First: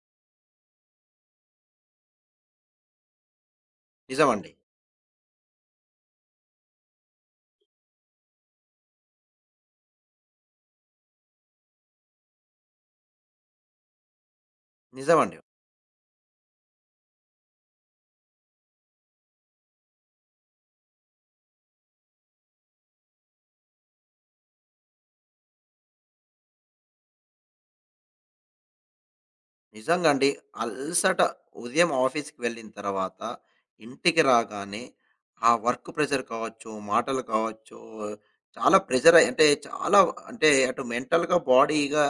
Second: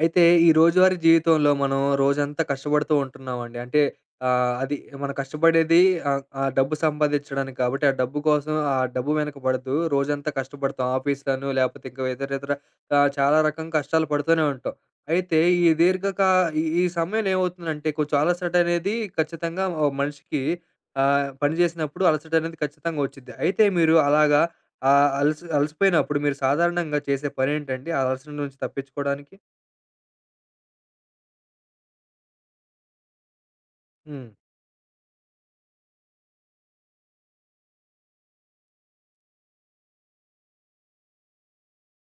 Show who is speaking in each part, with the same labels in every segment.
Speaker 1: అయితే ఈ రోజువారీ జీవితంలో మనం రోజంతా కష్టపడుతూ ఉంటున్నామండి. అంటే
Speaker 2: నిజమండి.
Speaker 1: అది మనం కష్టపడేది ఆ డబ్బు సంపాదించడానికి కాబట్టి, ఆ డబ్బు కోసం ఆ డబ్బు వెనక పడుతూ రోజంతా కష్టపడతాం. ఆఫీస్‌లను లేపోతే ఇంకా ఇతర ఇతర చాలా రకం కష్టాలు పడుతూనే ఉంటాం.
Speaker 2: నిజమండి.
Speaker 1: అయితే ఈ దీర్ఘకా ఈ ఈ సమయంలో ఏమవుతుందంటే కొంచెం అలసట అనేది ఖచ్చితంగా ఓ మనిషికి పని చేసినప్పుడు అలసట అనేది ఖచ్చితంగా వచ్చిద్ది. అయితే మీరు అలాగా అలసిపోయినప్పుడు మీరు సాధారణంగా చేసే పనేంటండి? ఆ అలసట నుంచి తప్పించుకోవడానికి?
Speaker 2: నిజంగా అండి. అలసట ఉదయం ఆఫీస్‌కి వెళ్ళిన తర్వాత ఇంటికి
Speaker 1: హ్మ్.
Speaker 2: రాగానే ఆ వర్క్ ప్రెషర్ కావచ్చు, మాటలు కావచ్చు, చాలా ప్రెషర్ అంటే చాలా అంటే అటు మెంటల్‌గా, బాడీగా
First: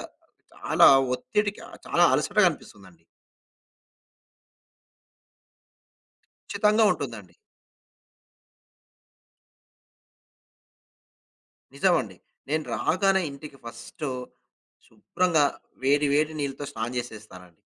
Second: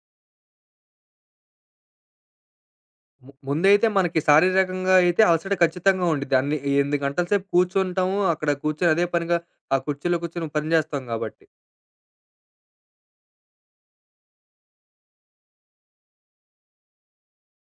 Speaker 2: చాలా ఒత్తిడికి చాలా అలసటగా అనిపిస్తుందండి.
Speaker 1: ముందైతే మనకి శారీరకంగా అయితే అలసట ఖచ్చితంగా ఉండిద్ది. అన్ని
Speaker 2: ఖచ్చితంగా
Speaker 1: 8 గంటల
Speaker 2: ఉంటుందండి.
Speaker 1: సేపు కూర్చుంటాము. అక్కడ కూర్చొని అదే పనిగా ఆ కుర్చీలో కూర్చొని పని చేస్తాం కాబట్టి.
Speaker 2: నిజమండి. నేను రాగానే ఇంటికి ఫస్టు శుభ్రంగా వేడి వేడి నీళ్ళతో స్నానం చేసేస్తానండి.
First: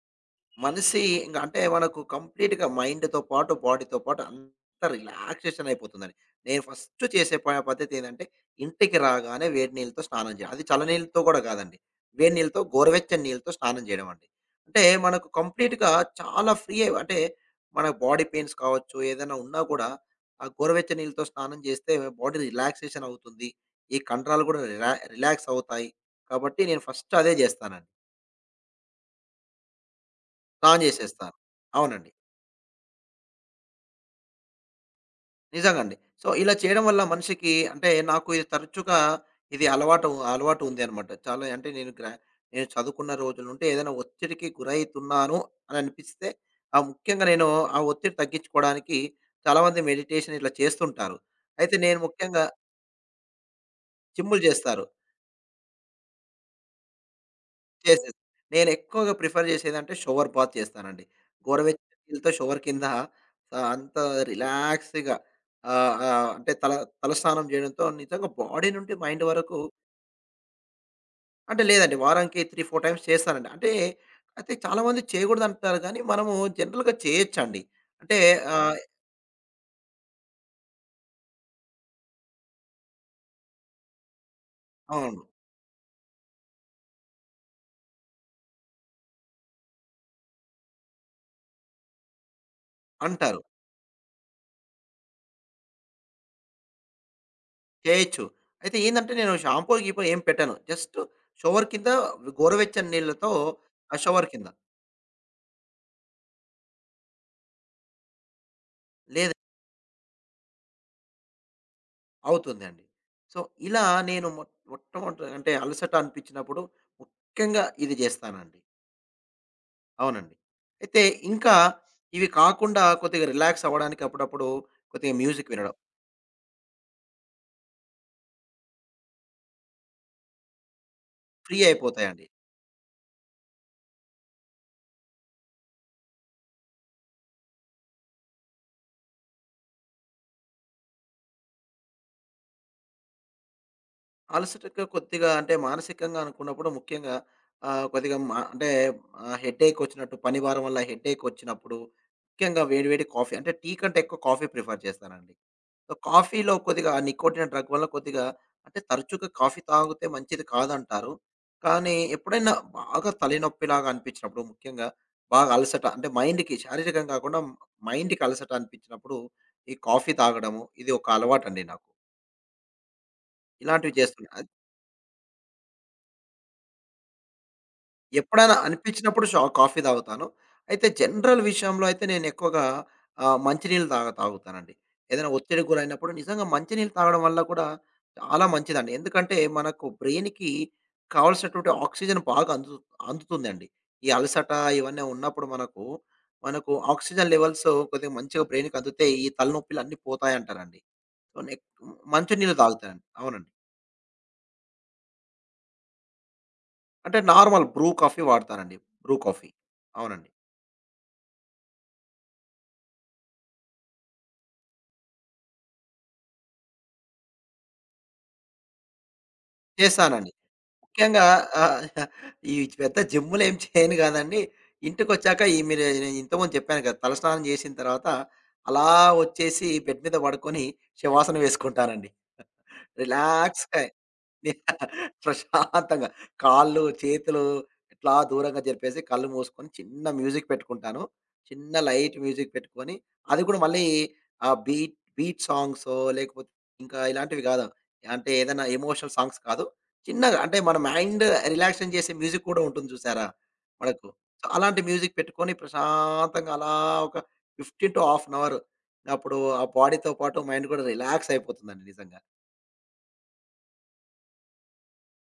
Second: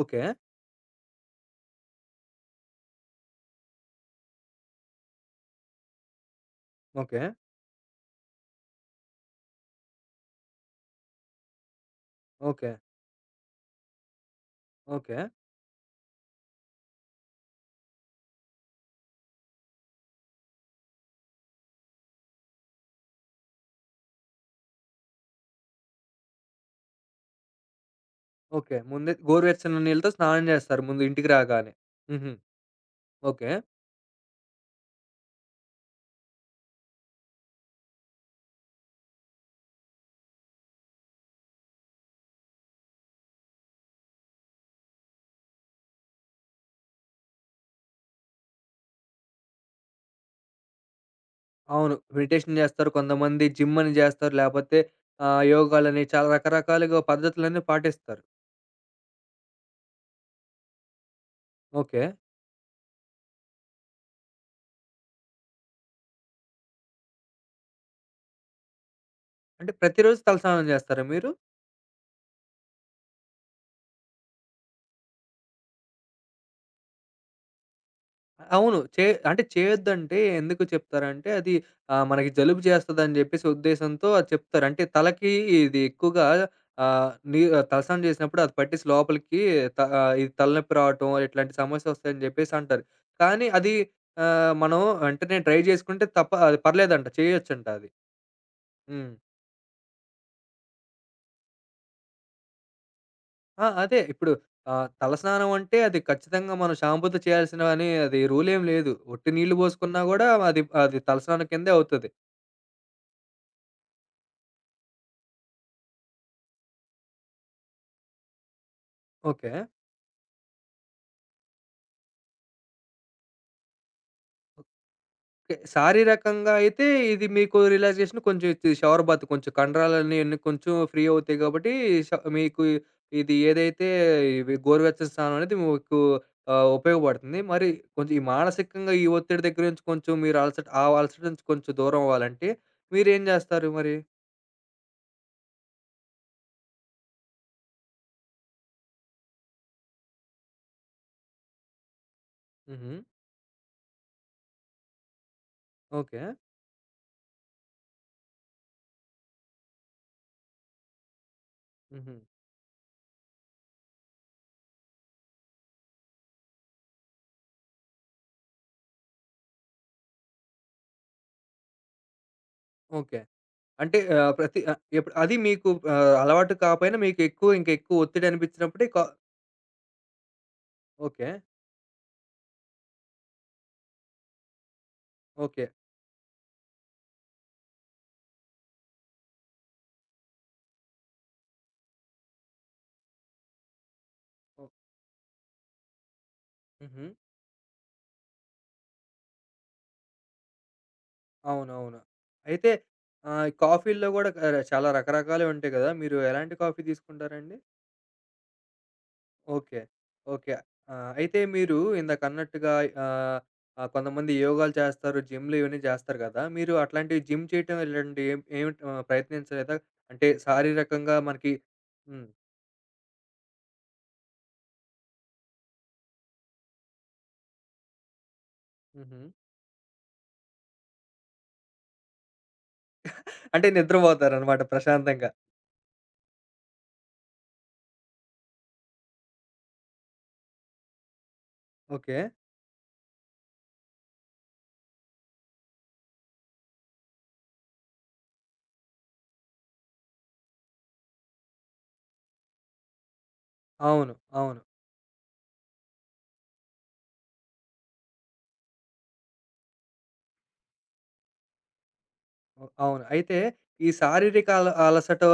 Speaker 1: ఓకే.
Speaker 2: మనిషి ఇంక అంటే మనకు కంప్లీట్‌గా మైండ్‌తో పాటు, బాడీతో పాటు అంతా రిలాక్సేషన్ అయిపోతుందండి. నేను ఫస్ట్
Speaker 1: ఓకే.
Speaker 2: చేసే పద్ధతి ఏందంటే, ఇంటికి రాగానే వేడి నీళ్ళతో స్నానం చేయాలి. అది చల్లనీళ్ళతో కూడా కాదండి. వేడి నీళ్ళతో
Speaker 1: ఓకే.
Speaker 2: గోరువెచ్చని నీళ్ళతో స్నానం చేయడం అండి. అంటే
Speaker 1: ఓకే.
Speaker 2: మనకు కంప్లీట్‌గా చాలా ఫ్రీ అయి అంటే మన బాడీ పెయిన్స్ కావచ్చు, ఏదైనా ఉన్నా కూడా ఆ గోరువెచ్చని నీళ్ళతో స్నానం చేస్తే బాడీ రిలాక్సేషన్ అవుతుంది. ఈ కండరాలు కూడా రిలాక్స్ అవుతాయి. కాబట్టి నేను ఫస్ట్ అదే చేస్తానండి.
Speaker 1: ఓకే. ముందే గోరువెచ్చని నీళ్ళతో స్నానం
Speaker 2: స్నానం
Speaker 1: చేస్తారు ముందు ఇంటికి
Speaker 2: చేసేస్తాను.
Speaker 1: రాగానే.
Speaker 2: అవునండి.
Speaker 1: హుహు. ఓకే.
Speaker 2: నిజంగండి. సో, ఇలా చేయడం వల్ల మనిషికి అంటే నాకు ఇది తరచుగా ఇది అలవాటు అలవాటు ఉంది అనమాట. చాలా అంటే నేను చదువుకున్న రోజుల నుండి ఏదైనా ఒత్తిడికి గురైతున్నాను అని అనిపిస్తే, ముఖ్యంగా నేను ఆ ఒత్తిడి తగ్గించుకోవడానికి చాలామంది మెడిటేషన్ ఇట్లా చేస్తుంటారు. అయితే
Speaker 1: అవును.
Speaker 2: నేను ముఖ్యంగా
Speaker 1: మెడిటేషన్ చేస్తారు. కొంతమంది జిమ్ అని చేస్తారు.
Speaker 2: జిమ్ములు
Speaker 1: లేపోతే
Speaker 2: చేస్తారు.
Speaker 1: యోగాలని చాలా రకరకాలుగా పద్ధతులన్నీ
Speaker 2: చేసేసి.
Speaker 1: పాటిస్తారు.
Speaker 2: నేనెక్కువగా ప్రిఫర్ చేసేదంటే షవర్ బాత్ చేస్తానండి. గోరువెచ్చని
Speaker 1: ఓకే.
Speaker 2: నీళ్ళతో షవర్ కింద అంత రిలాక్స్‌గా ఆహ్, ఆహ్, అంటే తలస్నానం చేయడంతో నిజంగా బాడీ నుండి మైండ్ వరకు
Speaker 1: అంటే ప్రతిరోజు తలస్నానం చేస్తారా మీరు?
Speaker 2: అంటే లేదండి. వారానికి 3, 4 టైమ్స్ చేస్తానండి. అంటే అయితే చాలామంది చేయకూడదంటారు కానీ, మనము జనరల్‌గా చేయొచ్చండి. అంటే ఆహ్,
Speaker 1: అవును. అంటే చేయొద్దంటే ఎందుకు చెప్తారంటే అది మనకి జలుబు చేస్తదని జెప్పేసి ఉద్దేశంతో అది చెప్తారు. అంటే
Speaker 2: అవును.
Speaker 1: తలకి ఇది ఎక్కువగా నీ ఆ, తలస్నానం చేసినప్పుడు అది పట్టేసి లోపలికి ఇది తలనొప్పి రావటం ఇట్లాంటి సమస్యొస్తాయని జెప్పేసి అంటారు.
Speaker 2: అంటారు.
Speaker 1: కానీ అది మనం వెంటనే ట్రై చేసుకుంటే తప్ప అది పర్లేదంట. చేయొచ్చంట అది.
Speaker 2: చేయొచ్చు. అయితే ఏందంటే
Speaker 1: హ్మ్.
Speaker 2: నేను షాంపూ, గీంపూ ఏం పెట్టను. జస్ట్ షవర్ కింద గోరువెచ్చని నీళ్ళతో
Speaker 1: ఆ!
Speaker 2: ఆ
Speaker 1: అదే
Speaker 2: షవర్
Speaker 1: ఇప్పుడు
Speaker 2: కింద.
Speaker 1: తలస్నానం అంటే అది ఖచ్చితంగా మనం షాంపూతో చేయాల్సిన అని అది రూలేం లేదు. ఒట్టి
Speaker 2: లేదు
Speaker 1: నీళ్లు పోసుకున్నా గూడా అది అది తలస్నానం కిందే అవుతది.
Speaker 2: అవుతుందండి. సో, ఇలా నేను మొట్టమొదట అంటే అలసట అనిపించినప్పుడు ముఖ్యంగా ఇది జేస్తానండి.
Speaker 1: ఓకే.
Speaker 2: అవునండి. అయితే ఇంకా ఇవి కాకుండా కొద్దిగా రిలాక్స్ అవ్వడానికి అప్పుడప్పుడు కొద్దిగా మ్యూజిక్
Speaker 1: ఓకే.
Speaker 2: వినడం.
Speaker 1: శారీరకంగా అయితే ఇది మీకు రిలాక్సేషన్ కొంచెం ఇది షవర్ బాత్ కొంచెం కండరాలన్నీ అన్నీ కొంచెం ఫ్రీ అవుతాయి
Speaker 2: ఫ్రీ
Speaker 1: కాబట్టి ష
Speaker 2: అయిపోతాయండి.
Speaker 1: మీకు ఇది ఏదైతే ఇవి గోరువెచ్చని స్నానం అనేది మీకు ఉపయోగపడుతుంది. మరి కొంచెం ఈ మానసికంగా ఈ ఒత్తిడి దగ్గర నుంచి కొంచెం మీరు అలసట ఆ అలసట నుంచి కొంచెం దూరం అవ్వాలంటే మీరేం జేస్తారు మరి?
Speaker 2: అలసటగా కొద్దిగా అంటే మానసికంగా అనుకున్నప్పుడు ముఖ్యంగా కొద్దిగా అంటే హెడ్‌ఏక్ వచ్చినట్టు పని భారం వల్ల హెడ్‌ఏక్ వచ్చినప్పుడు ముఖ్యంగా వేడి
Speaker 1: హుహు.
Speaker 2: వేడి కాఫీ అంటే టీ కంటే ఎక్కువ కాఫీ ప్రిఫర్ చేస్తానండి. So,
Speaker 1: okay.
Speaker 2: కాఫీలో కొద్దిగా ఆ నికోటిన్ డ్రగ్ వల్ల కొద్దిగా అంటే తరచుగా కాఫీ తాగితే మంచిది కాదంటారు. కానీ
Speaker 1: హుహు.
Speaker 2: ఎప్పుడైనా బాగా తలనొప్పిలాగా అనిపించినప్పుడు ముఖ్యంగా బాగా అలసట అంటే మైండ్‌కి శారీరకంగా కాకుండా మైండ్‌కి అలసట అనిపించినప్పుడు ఈ కాఫీ తాగడము ఇది ఒక అలవాటండి నాకు.
Speaker 1: ఓకే.
Speaker 2: ఇలాంటివి
Speaker 1: అంటే
Speaker 2: చేస్తున్నా.
Speaker 1: ప్రతి ఎప్పుడు అది మీకు అలవాటు కాపోయినా మీకు ఎక్కువ ఇంకా ఎక్కువ ఒత్తిడి
Speaker 2: ఎప్పుడైనా
Speaker 1: అనిపించినప్పుడే
Speaker 2: అనిపించినప్పుడు కాఫీ తాగుతాను. అయితే
Speaker 1: ఓకే.
Speaker 2: జనరల్ విషయంలో అయితే నేను ఎక్కువగా మంచినీళ్ళు తాగుతానండి. ఏదైనా
Speaker 1: ఓకే.
Speaker 2: ఒత్తిడికి గురైనప్పుడు నిజంగా మంచినీళ్ళు తాగడం వల్ల కూడా చాలా మంచిదండి. ఎందుకంటే మనకు బ్రెయిన్‌కి కావాల్సినటువంటి ఆక్సిజన్ బాగా అందుతుందండి. ఈ అలసట
Speaker 1: ఓహ్!
Speaker 2: ఇవన్నీ ఉన్నప్పుడు మనకు, మనకు
Speaker 1: హుహు.
Speaker 2: ఆక్సిజన్ లెవెల్స్ కొద్దిగా మంచిగా బ్రెయిన్‌కి అందితే ఈ తలనొప్పిలు అన్నీ పోతాయంటారండి. సో,
Speaker 1: అవునవును.
Speaker 2: మంచినీళ్ళు
Speaker 1: అయితే
Speaker 2: తాగుతానండి. అవునండి.
Speaker 1: ఈ కాఫీల్లో గూడా చాలా రకరకాలవి ఉంటాయి గదా! మీరు ఎలాంటి కాఫీ
Speaker 2: అంటే
Speaker 1: తీసుకుంటారండి?
Speaker 2: నార్మల్ బ్రూ కాఫీ వాడతానండి. Bru coffee.
Speaker 1: ఓకే.
Speaker 2: అవునండి.
Speaker 1: ఓకే. ఆ! అయితే మీరు ఇందాకన్నట్టుగా ఆహ్, కొంతమంది యోగాలు చేస్తారు, జిమ్‌లు ఇవన్నీ చేస్తారు గదా! మీరు అట్లాంటివి జిమ్ చేయటం ఇలాంటివి ఏం ఏం ప్రయత్నించలేదా? అంటే
Speaker 2: చేశానండి.
Speaker 1: శారీరకంగా
Speaker 2: ముఖ్యంగా
Speaker 1: మనకి
Speaker 2: ఆహ్,
Speaker 1: హ్మ్.
Speaker 2: ఈ పెద్ద జిమ్ములేం చేయను గాదండి. ఇంటికొచ్చాక ఈ మీరు నేను ఇంతకుముందు చెప్పాను కదా! తలస్నానం చేసిన తర్వాత అలా
Speaker 1: హుహు.
Speaker 2: వచ్చేసి బెడ్ మీద పడుకొని శవాసనం వేసుకుంటానండి.
Speaker 1: అంటే
Speaker 2: రిలాక్స్‌గా
Speaker 1: నిద్రపోతారనమాట ప్రశాంతంగా.
Speaker 2: ప్రశాంతంగా కాళ్ళు, చేతులు ఇట్లా దూరంగా జరిపేసి కళ్ళు మూసుకొని చిన్న మ్యూజిక్ పెట్టుకుంటాను. చిన్న లైట్
Speaker 1: ఓకే.
Speaker 2: మ్యూజిక్ పెట్టుకొని, అది కూడా మళ్ళీ బీట్ బీట్ సాంగ్సో లేకపోతే ఇంకా ఇలాంటివి కాదు. అంటే ఏదైనా ఎమోషనల్ సాంగ్స్ కాదు. చిన్నగా అంటే మన మైండ్ రిలాక్సేషన్ చేసే మ్యూజిక్ కూడా ఉంటుంది చూసారా? మనకు.
Speaker 1: అవును.
Speaker 2: సో,
Speaker 1: అవును.
Speaker 2: అలాంటి మ్యూజిక్ పెట్టుకొని ప్రశాంతంగా అలా ఒక 15-1/2 అవర్ అప్పుడు ఆ బాడీతో పాటు మైండ్ కూడా రిలాక్స్ అయిపోతుందండి నిజంగా.
Speaker 1: అవును. అయితే ఈ శారీరక అలసట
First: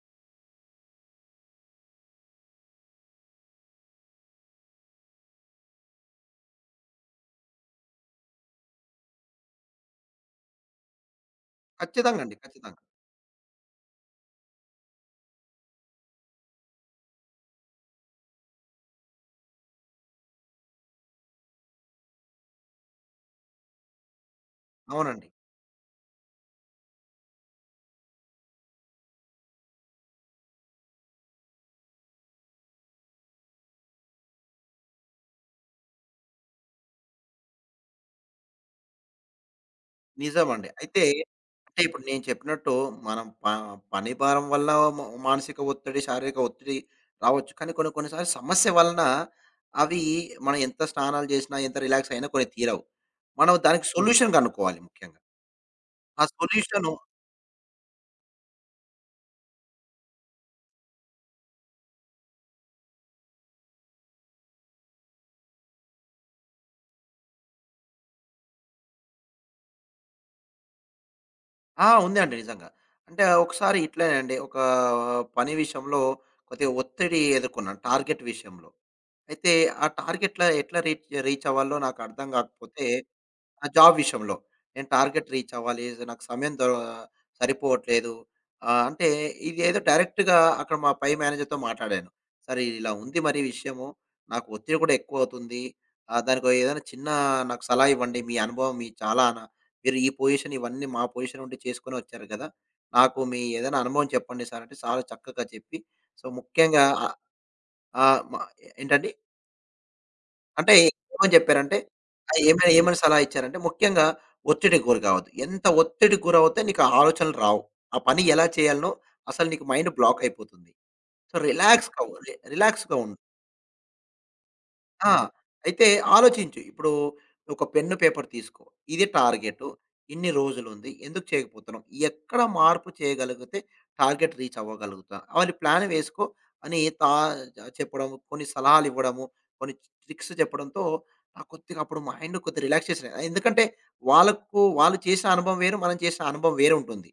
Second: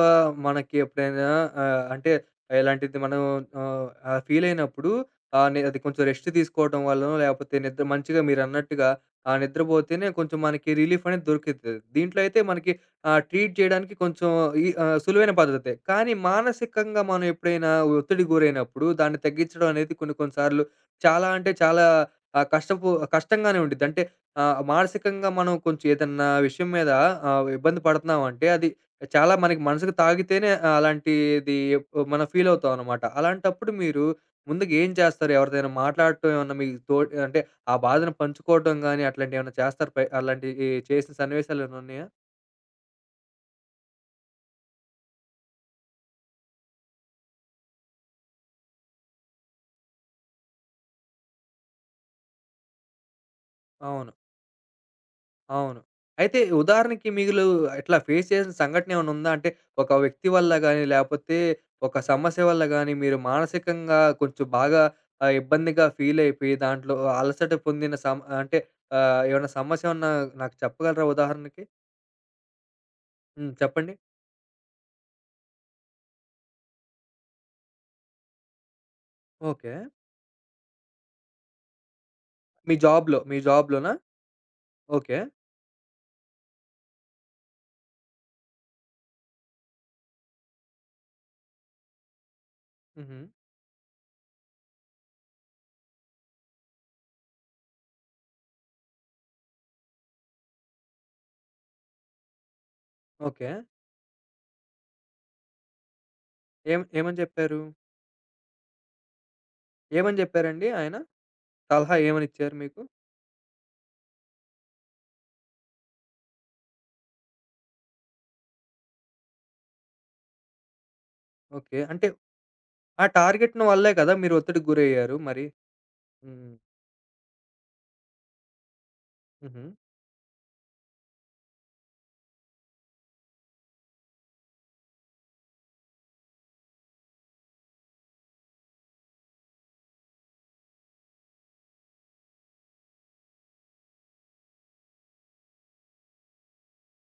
Speaker 1: మనకి ఎప్పుడైనా అంటే ఇలాంటిది మనం ఫీల్ అయినప్పుడు అది కొంచెం రెస్ట్ తీసుకోవడం వల్లనో, లేకపోతే నిద్ర మంచిగా మీరన్నట్టుగా నిద్రపోతేనే కొంచెం మనకి రిలీఫ్ అనేది దొరుకుతది. దీంట్లో
Speaker 2: ఖచ్చితంగా అండి.
Speaker 1: అయితే మనకి
Speaker 2: ఖచ్చితంగా.
Speaker 1: ట్రీట్ చేయడానికి కొంచెం ఈ సులువైన పద్ధతే. కానీ మానసికంగా మనం ఎప్పుడైనా ఒత్తిడికి గురైనప్పుడు దాన్ని తగ్గించడం అనేది కొన్ని కొన్ని సార్లు చాలా అంటే చాలా ఆహ్, కష్టపు కష్టంగానే ఉండిద్ది. అంటే
Speaker 2: అవునండి.
Speaker 1: మానసికంగా మనం కొంచెం ఏదన్నా విషయం మీద ఇబ్బంది పడుతున్నామంటే అది చాలా మనకి మనసుకు తాకితేనే అలాంటిది మనం ఫీల్ అవుతామనమాట. అలాంటప్పుడు మీరు ముందుగా ఏం చేస్తారు? ఎవరితోనైనా మాట్లాడటం ఏమన్నా మీకు తోడ్ అంటే ఆ బాధను పంచుకోవడం గాని అట్లాంటియేమన్నా చేస్తారా? పై
Speaker 2: నిజమండి.
Speaker 1: అలాంటియి
Speaker 2: అయితే,
Speaker 1: చేసిన సన్నివేశాలేమైనా
Speaker 2: అంటే ఇప్పుడు
Speaker 1: ఉన్నాయా?
Speaker 2: నేను చెప్పినట్టు మనం పని భారం వల్ల మా మానసిక ఒత్తిడి, శారీరక ఒత్తిడి రావచ్చు. కానీ కొన్ని కొన్ని సార్లు సమస్య వలన అవి మనం ఎంత స్నానాలు చేసినా, ఎంత రిలాక్స్ అయినా కొన్ని తీరవు. మనం దానికి
Speaker 1: అవును.
Speaker 2: సొల్యూషన్ కనుక్కోవాలి ముఖ్యంగా.
Speaker 1: అవును.
Speaker 2: ఆ
Speaker 1: అయితే
Speaker 2: సొల్యూషను
Speaker 1: ఉదాహరణకి మీలు ఇట్లా ఫేస్ చేసిన సంఘటన ఏమైనా ఉందా? అంటే ఒక వ్యక్తి వల్ల గాని, లేపోతే ఒక సమస్య వల్ల గాని, మీరు మానసికంగా కొంచెం బాగా ఇబ్బందిగా ఫీల్ అయిపోయి, దాంట్లో అలసట పొందిన సమ అంటే ఏమన్నా సమస్య ఏమన్నా నాకు చెప్పగలరా ఉదాహరణకి?
Speaker 2: ఆ! ఉందండి నిజంగా. అంటే
Speaker 1: హ్మ్.
Speaker 2: ఒకసారి
Speaker 1: చెప్పండి.
Speaker 2: ఇట్లనేనండి ఒక పని విషయంలో కొద్దిగా ఒత్తిడి ఎదుర్కొన్నాను టార్గెట్ విషయంలో. అయితే
Speaker 1: ఓకే.
Speaker 2: ఆ టార్గెట్‌ల ఎట్లా రీచ్ రీచ్ అవ్వాలో నాకు అర్థం
Speaker 1: మీ
Speaker 2: కాకపోతే
Speaker 1: జాబ్‌లో, మీ
Speaker 2: ఆ!
Speaker 1: జాబ్‌లోనా?
Speaker 2: జాబ్ విషయంలో. నేను
Speaker 1: ఓకే.
Speaker 2: టార్గెట్ రీచ్ అవ్వాలి. నాకు సమయం దొర సరిపోవట్లేదు. అంటే ఇదేదో డైరెక్ట్‌గా అక్కడ మా పై మేనేజర్‌తో మాట్లాడాను. "సరే ఇలా ఉంది
Speaker 1: హుహు.
Speaker 2: మరి విషయము. నాకు ఒత్తిడి కూడా ఎక్కువవుతుంది. దానికి ఏదైనా చిన్న నాకు సలహా ఇవ్వండి. మీ అనుభవం మీ చాలా నా మీరు ఈ పొజిషన్ ఇవన్నీ మా పొజిషన్ నుండి చేసుకొని వచ్చారు కదా! నాకు మీ
Speaker 1: ఓకే.
Speaker 2: ఏదైనా అనుభవం చెప్పండి సార్" అంటే సార్ చక్కగా చెప్పి సో, ముఖ్యంగా ఆహ్,
Speaker 1: ఏమని చెప్పారు?
Speaker 2: ఆహ్, మ ఏంటండి?
Speaker 1: ఏమని చెప్పారండి
Speaker 2: అంటే
Speaker 1: ఆయన?
Speaker 2: ఏమని చెప్పారంటే
Speaker 1: సలహా ఏమని
Speaker 2: ఆహ్,
Speaker 1: ఇచ్చారు
Speaker 2: ఏమైనా
Speaker 1: మీకు?
Speaker 2: ఏమని సలహా ఇచ్చారంటే, ముఖ్యంగా ఒత్తిడికి గురి కావద్దు. ఎంత ఒత్తిడికి గురవుతే నీకు ఆ ఆలోచనలు రావు. ఆ పని ఎలా చేయాలనో అసలు నీకు మైండ్ బ్లాక్ అయిపోతుంది. So,
Speaker 1: okay.
Speaker 2: రిలాక్స్‌గా
Speaker 1: అంటే
Speaker 2: రిలాక్స్‌గా
Speaker 1: ఆ
Speaker 2: ఉండు.
Speaker 1: టార్గెట్‌ని వల్లే కదా! మీరు ఒత్తిడికి
Speaker 2: ఆ!
Speaker 1: గురయ్యారు మరి?
Speaker 2: అయితే
Speaker 1: హ్మ్.
Speaker 2: ఆలోచించు. ఇప్పుడు ఒక పెన్ను, పేపర్ తీసుకో. ఇది
Speaker 1: హుహు.
Speaker 2: టార్గెటు. ఇన్ని రోజులుంది. ఎందుకు చేయకపోతున్నాం? ఎక్కడ మార్పు చేయగలిగితే టార్గెట్ రీచ్ అవ్వగలుగుతా? అని ప్లాన్ వేసుకో అని తా చెప్పడం, కొన్ని సలహాలివ్వడము, కొన్ని ట్రిక్స్ చెప్పడంతో నాకు కొద్దిగా అప్పుడు మైండ్ కొద్దిగా రిలాక్సేషన్. ఎందుకంటే వాళ్ళకు వాళ్ళు చేసిన అనుభవం వేరు. మనం చేసిన అనుభవం వేరుంటుంది.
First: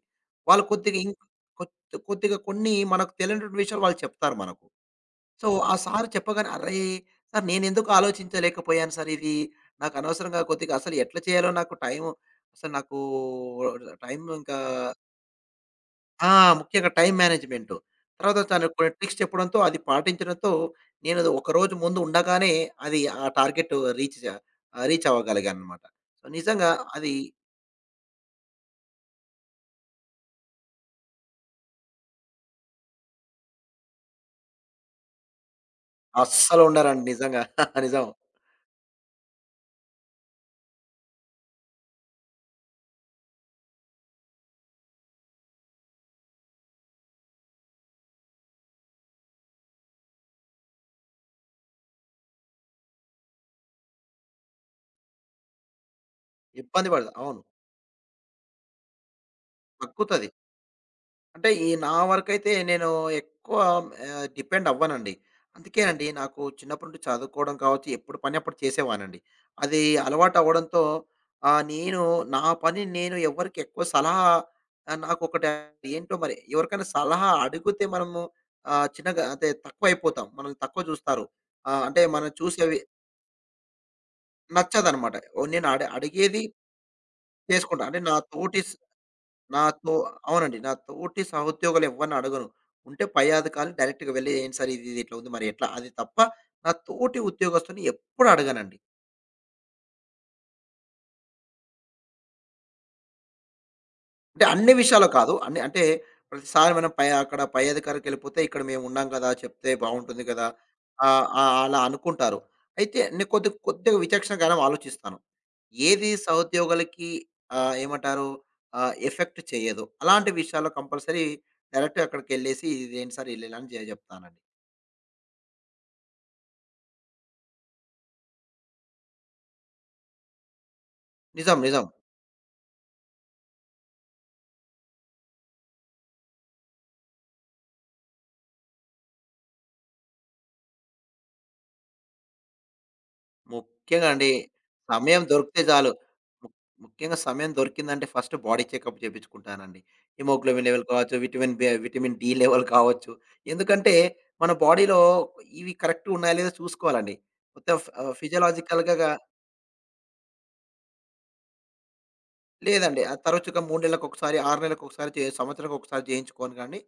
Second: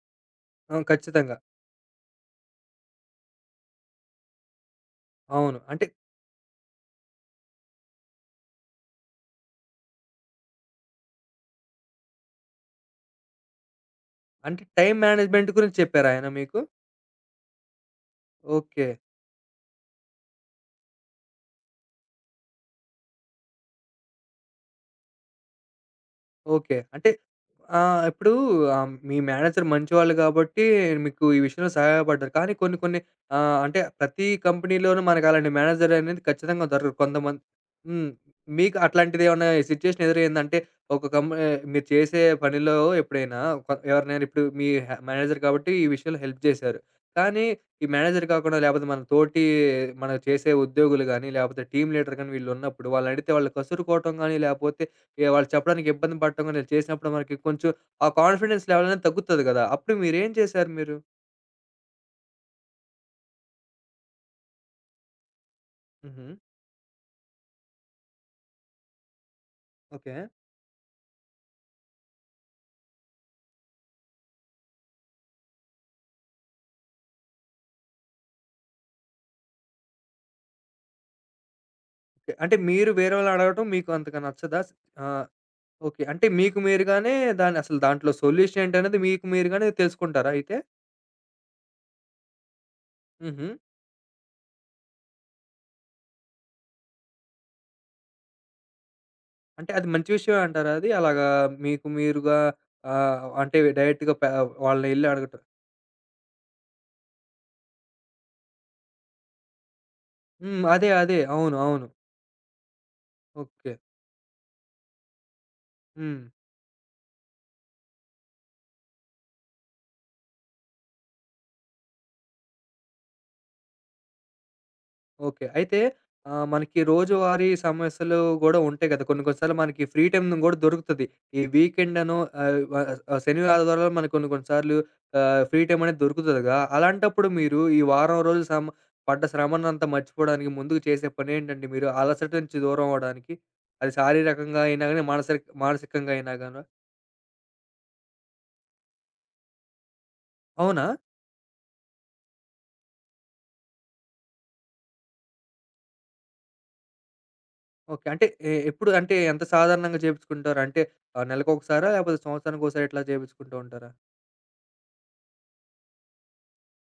Speaker 2: వాళ్ళు
Speaker 1: అవును.
Speaker 2: కొద్దిగా ఇం
Speaker 1: ఖచ్చితంగా.
Speaker 2: కొద్ కొద్దిగా కొన్ని మనకు తెలియనటువంటి విషయాలు వాళ్ళు చెప్తారు మనకు. సో,
Speaker 1: అవును.
Speaker 2: ఆ
Speaker 1: అంటే,
Speaker 2: సారు చెప్పగానే అర్రే! సారు నేనెందుకు ఆలోచించలేకపోయాను సారు ఇది. నాకు అనవసరంగా కొద్దిగా అసలు ఎట్లా చేయాలో నాకు టైము అసలు నాకు టైం ఇంకా
Speaker 1: అంటే టైమ్ మేనేజ్‌మెంట్ గురించి చెప్పారాయన
Speaker 2: ఆ!
Speaker 1: మీకు?
Speaker 2: ముఖ్యంగా టైం మేనేజ్‌మెంటు. తర్వాత తను
Speaker 1: ఓకే.
Speaker 2: కొన్ని ట్రిక్స్ చెప్పడంతో అది పాటించడంతో నేను అది ఒకరోజు ముందు ఉండగానే అది ఆ టార్గెట్ రీచ్ జా రీచ్ అవ్వగలిగానన్నమాట. సో, నిజంగా
Speaker 1: ఓకే. అంటే
Speaker 2: అది
Speaker 1: ఇప్పుడు మీ మేనేజర్ మంచివాళ్ళు గాబట్టి మీకు ఈ విషయంలో సహాయపడ్డారు. కానీ కొన్ని కొన్ని అంటే ప్రతి కంపెనీలోనూ మనకు అలాంటి మేనేజర్ అనేది ఖచ్చితంగా దొరకరు
Speaker 2: అస్సలుండరండి
Speaker 1: కొంతమంది.
Speaker 2: నిజంగా. నిజం.
Speaker 1: హ్మ్. మీకు అట్లాంటిదేమన్నా సిట్యుయేషన్ ఎదురైందంటే ఒక కం మీరు చేసే పనిలో ఎప్పుడైనా ఎవరినైనా ఇప్పుడు మీ మేనేజర్ కాబట్టి ఈ విషయంలో హెల్ప్ చేశారు. కానీ ఈ మేనేజర్ కాకుండా లేపోతే మన తోటి మనం చేసే ఉద్యోగులు గానీ, లేపోతే టీమ్ లీడర్ గానీ వీళ్ళున్నప్పుడు వాళ్ళనడిగితే వాళ్ళు కసురుకోవటం గానీ, లేపోతే వాళ్ళు చెప్పడానికి ఇబ్బంది పడటం గాని, ఇలా
Speaker 2: ఇబ్బంది పడదు.
Speaker 1: చేసినప్పుడు మనకి
Speaker 2: అవును.
Speaker 1: కొంచెం ఆ కాన్ఫిడెన్స్ లెవెల్ అనేది తగ్గుతది గదా! అప్పుడు
Speaker 2: తగ్గుతది.
Speaker 1: మీరేం చేశారు మీరు?
Speaker 2: అంటే ఈ నా వరకైతే నేను ఎక్కువ డిపెండ్ అవ్వనండి. అందుకేనండి
Speaker 1: హుహు.
Speaker 2: నాకు చిన్నప్పటి నుండి చదువుకోవడం కావచ్చు, ఎప్పుడు పని అప్పుడు చేసేవాడినండి. అది
Speaker 1: ఓకే.
Speaker 2: అలవాటు అవ్వడంతో నేను నా పని నేను ఎవరికి ఎక్కువ సలహా నాకొకటి ఏంటో మరి ఎవరికైనా సలహా అడిగితే మనము చిన్నగా అంటే తక్కువైపోతాం. మనల్ని తక్కువ చూస్తారు. అంటే మనం
Speaker 1: ఓకే. అంటే
Speaker 2: చూసేవి
Speaker 1: మీరు వేరే వాళ్ళని అడగటం మీకు అంతగా నచ్చదా?
Speaker 2: నచ్చదనమాట.
Speaker 1: ఆహ్,
Speaker 2: ఓ నేను
Speaker 1: ఓకే. అంటే
Speaker 2: అడిగేది
Speaker 1: మీకు మీరుగానే దాన్ని అసలు
Speaker 2: చేసుకుంటా. అంటే
Speaker 1: దాంట్లో
Speaker 2: నా తోటి
Speaker 1: సొల్యూషన్ ఏంటనేది మీకు మీరుగానే
Speaker 2: నాతో
Speaker 1: తెలుసుకుంటారా
Speaker 2: అవునండి.
Speaker 1: అయితే?
Speaker 2: నా తోటి సహోద్యోగులు ఎవ్వరిని అడగను. ఉంటే పై
Speaker 1: హుహు.
Speaker 2: అధికారులు డైరెక్ట్‌గా వెళ్లి ఏంటి సార్ ఇది, ఇది ఇట్లా ఉంది మరి ఎట్లా? అది తప్ప నా తోటి ఉద్యోగస్తుని ఎప్పుడు అడగనండి.
Speaker 1: అంటే అది మంచి విషయమే అంటారా అది? అలాగా మీకు మీరుగా అంటే డైరెక్ట్‌గా
Speaker 2: అంటే అన్ని
Speaker 1: వాళ్ళని
Speaker 2: విషయాలు
Speaker 1: ఎళ్లి
Speaker 2: కాదు.
Speaker 1: అడగటం.
Speaker 2: అన్ని అంటే ప్రతిసారి మనం పై అక్కడ పై అధికారికెళ్ళిపోతే ఇక్కడ మేమున్నాం కదా! చెప్తే బావుంటుంది కదా!
Speaker 1: హ్మ్. అదే. అదే.
Speaker 2: ఆహ్, ఆహ్,
Speaker 1: అవును.
Speaker 2: అలా
Speaker 1: అవును.
Speaker 2: అనుకుంటారు. అయితే నేను కొద్ది
Speaker 1: ఓకే.
Speaker 2: కొద్దిగా విచక్షణ జ్ఞానం ఆలోచిస్తాను. ఏది
Speaker 1: హ్మ్.
Speaker 2: సహోద్యోగులకి ఏమంటారు? ఎఫెక్ట్ చేయదు. అలాంటి విషయాల్లో కంపల్సరీ డైరెక్ట్‌గా అక్కడికెళ్ళేసి ఇదేంటి సార్ ఇలా ఇలా అని చెప్తానండి.
Speaker 1: ఓకే. అయితే మనకి రోజువారీ సమస్యలు గూడా ఉంటాయి గదా! కొన్ని కొన్ని సార్లు మనకి ఫ్రీ టైమ్ గూడా దొరుకుతది. ఈ
Speaker 2: నిజం. నిజం.
Speaker 1: వీకెండనో ఆహ్, వ శని, ఆదివారాలు మనకు కొన్ని కొన్ని సార్లు ఫ్రీ టైమ్ అనేది దొరుకుతదిగా. అలాంటప్పుడు మీరు ఈ వారం రోజులు శ్రమ పడ్డ శ్రమనంతా మర్చిపోవడానికి ముందుగా చేసే పనేంటండి మీరు? అలసట నుంచి దూరం అవ్వడానికి? అది
Speaker 2: ముఖ్యంగా అండి.
Speaker 1: శారీరకంగా అయినా గాని,
Speaker 2: సమయం
Speaker 1: మానసిక
Speaker 2: దొరికితే చాలు.
Speaker 1: మానసికంగా అయినా
Speaker 2: ము
Speaker 1: గాని.
Speaker 2: ముఖ్యంగా సమయం దొరికిందంటే ఫస్ట్ బాడీ చెకప్ చేపించుకుంటానండి. హిమోగ్లోబిన్ లెవెల్
Speaker 1: అవునా?
Speaker 2: కావచ్చు, vitamin B vitamin D level కావచ్చు. ఎందుకంటే మన బాడీలో ఇవి కరెక్ట్‌గా ఉన్నాయా లేదా చూసుకోవాలండి. మొత్తం
Speaker 1: ఓకే. అంటే ఎప్పుడు
Speaker 2: ఫిజియోలాజికల్‌గా గా
Speaker 1: అంటే ఎంత సాధారణంగా చేపించుకుంటారు? అంటే నెలకొకసారా? లేకపోతే సంవత్సరానికోసారి
Speaker 2: లేదండి.
Speaker 1: ఇట్లా చేపించుకుంటూ
Speaker 2: తరచుగా 3
Speaker 1: ఉంటారా?
Speaker 2: నెలలకొకసారి, 6 నెలలకొకసారి, సంవత్సరానికొకసారి చేయించుకోను గానీ,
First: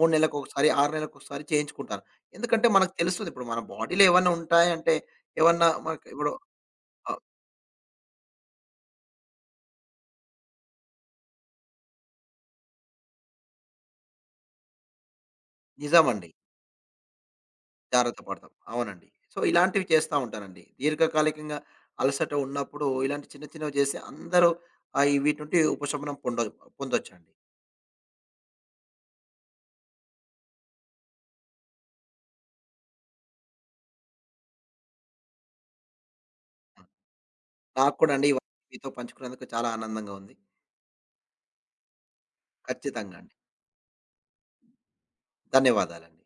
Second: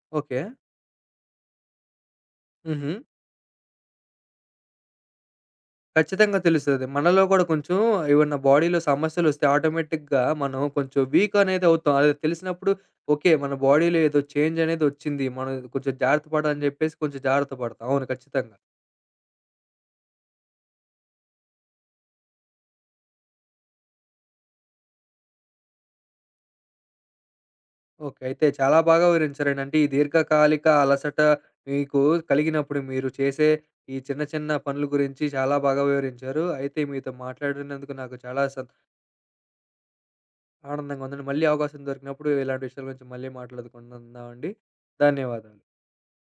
Speaker 2: 3
Speaker 1: ఓకే.
Speaker 2: నెలలకొకసారి, 6 నెలలకొకసారి చేయించుకుంటాను. ఎందుకంటే
Speaker 1: హుహు.
Speaker 2: మనకు తెలుస్తది ఇప్పుడు మన బాడీలో ఏవన్నా ఉంటాయంటే, ఏవన్నా మనకు ఇప్పుడు
Speaker 1: ఖచ్చితంగా తెలుస్తది.
Speaker 2: ఆహ్,
Speaker 1: మనలో కూడా కొంచెం ఏవన్నా బాడీలో సమస్యలొస్తే ఆటోమేటిక్‌గా మనం కొంచెం వీక్ అనేది అవుతాం. అది తెలిసినప్పుడు ఓకే. మన బాడీలో ఏదో చేంజ్ అనేదొచ్చింది. మనం కొంచెం జాగ్రత్త
Speaker 2: నిజమండి.
Speaker 1: పడాలని చెప్పేసి కొంచెం జాగ్రత్త పడతాం. అవును.
Speaker 2: జాగ్రత్త పడతాం.
Speaker 1: ఖచ్చితంగా.
Speaker 2: అవునండి. సో, ఇలాంటివి చేస్తా ఉంటానండి. దీర్ఘకాలికంగా అలసట ఉన్నప్పుడు ఇలాంటి చిన్న చిన్నవి చేసి అందరూ ఈ వీటి నుండి ఉపశమనం పొందొచ్చండి.
Speaker 1: ఓకే. అయితే చాలా బాగా వివరించారండి. అంటే ఈ దీర్ఘకాలిక అలసట మీకు కలిగినప్పుడు మీరు చేసే ఈ చిన్న చిన్న పనుల గురించి చాలా బాగా వివరించారు. అయితే మీతో మాట్లాడినందుకు
Speaker 2: నాకు కూడా
Speaker 1: నాకు
Speaker 2: అండి
Speaker 1: చాలా
Speaker 2: ఇవన్నీ మీతో పంచుకున్నందుకు చాలా ఆనందంగా ఉంది.
Speaker 1: ఆనందంగా ఉందండి. మళ్ళీ అవకాశం దొరికినప్పుడు ఇలాంటి విషయాల గురించి
Speaker 2: ఖచ్చితంగా
Speaker 1: మళ్ళీ
Speaker 2: అండి.
Speaker 1: మాట్లాడుకుందామండి. ధన్యవాదాలు.
Speaker 2: ధన్యవాదాలండి.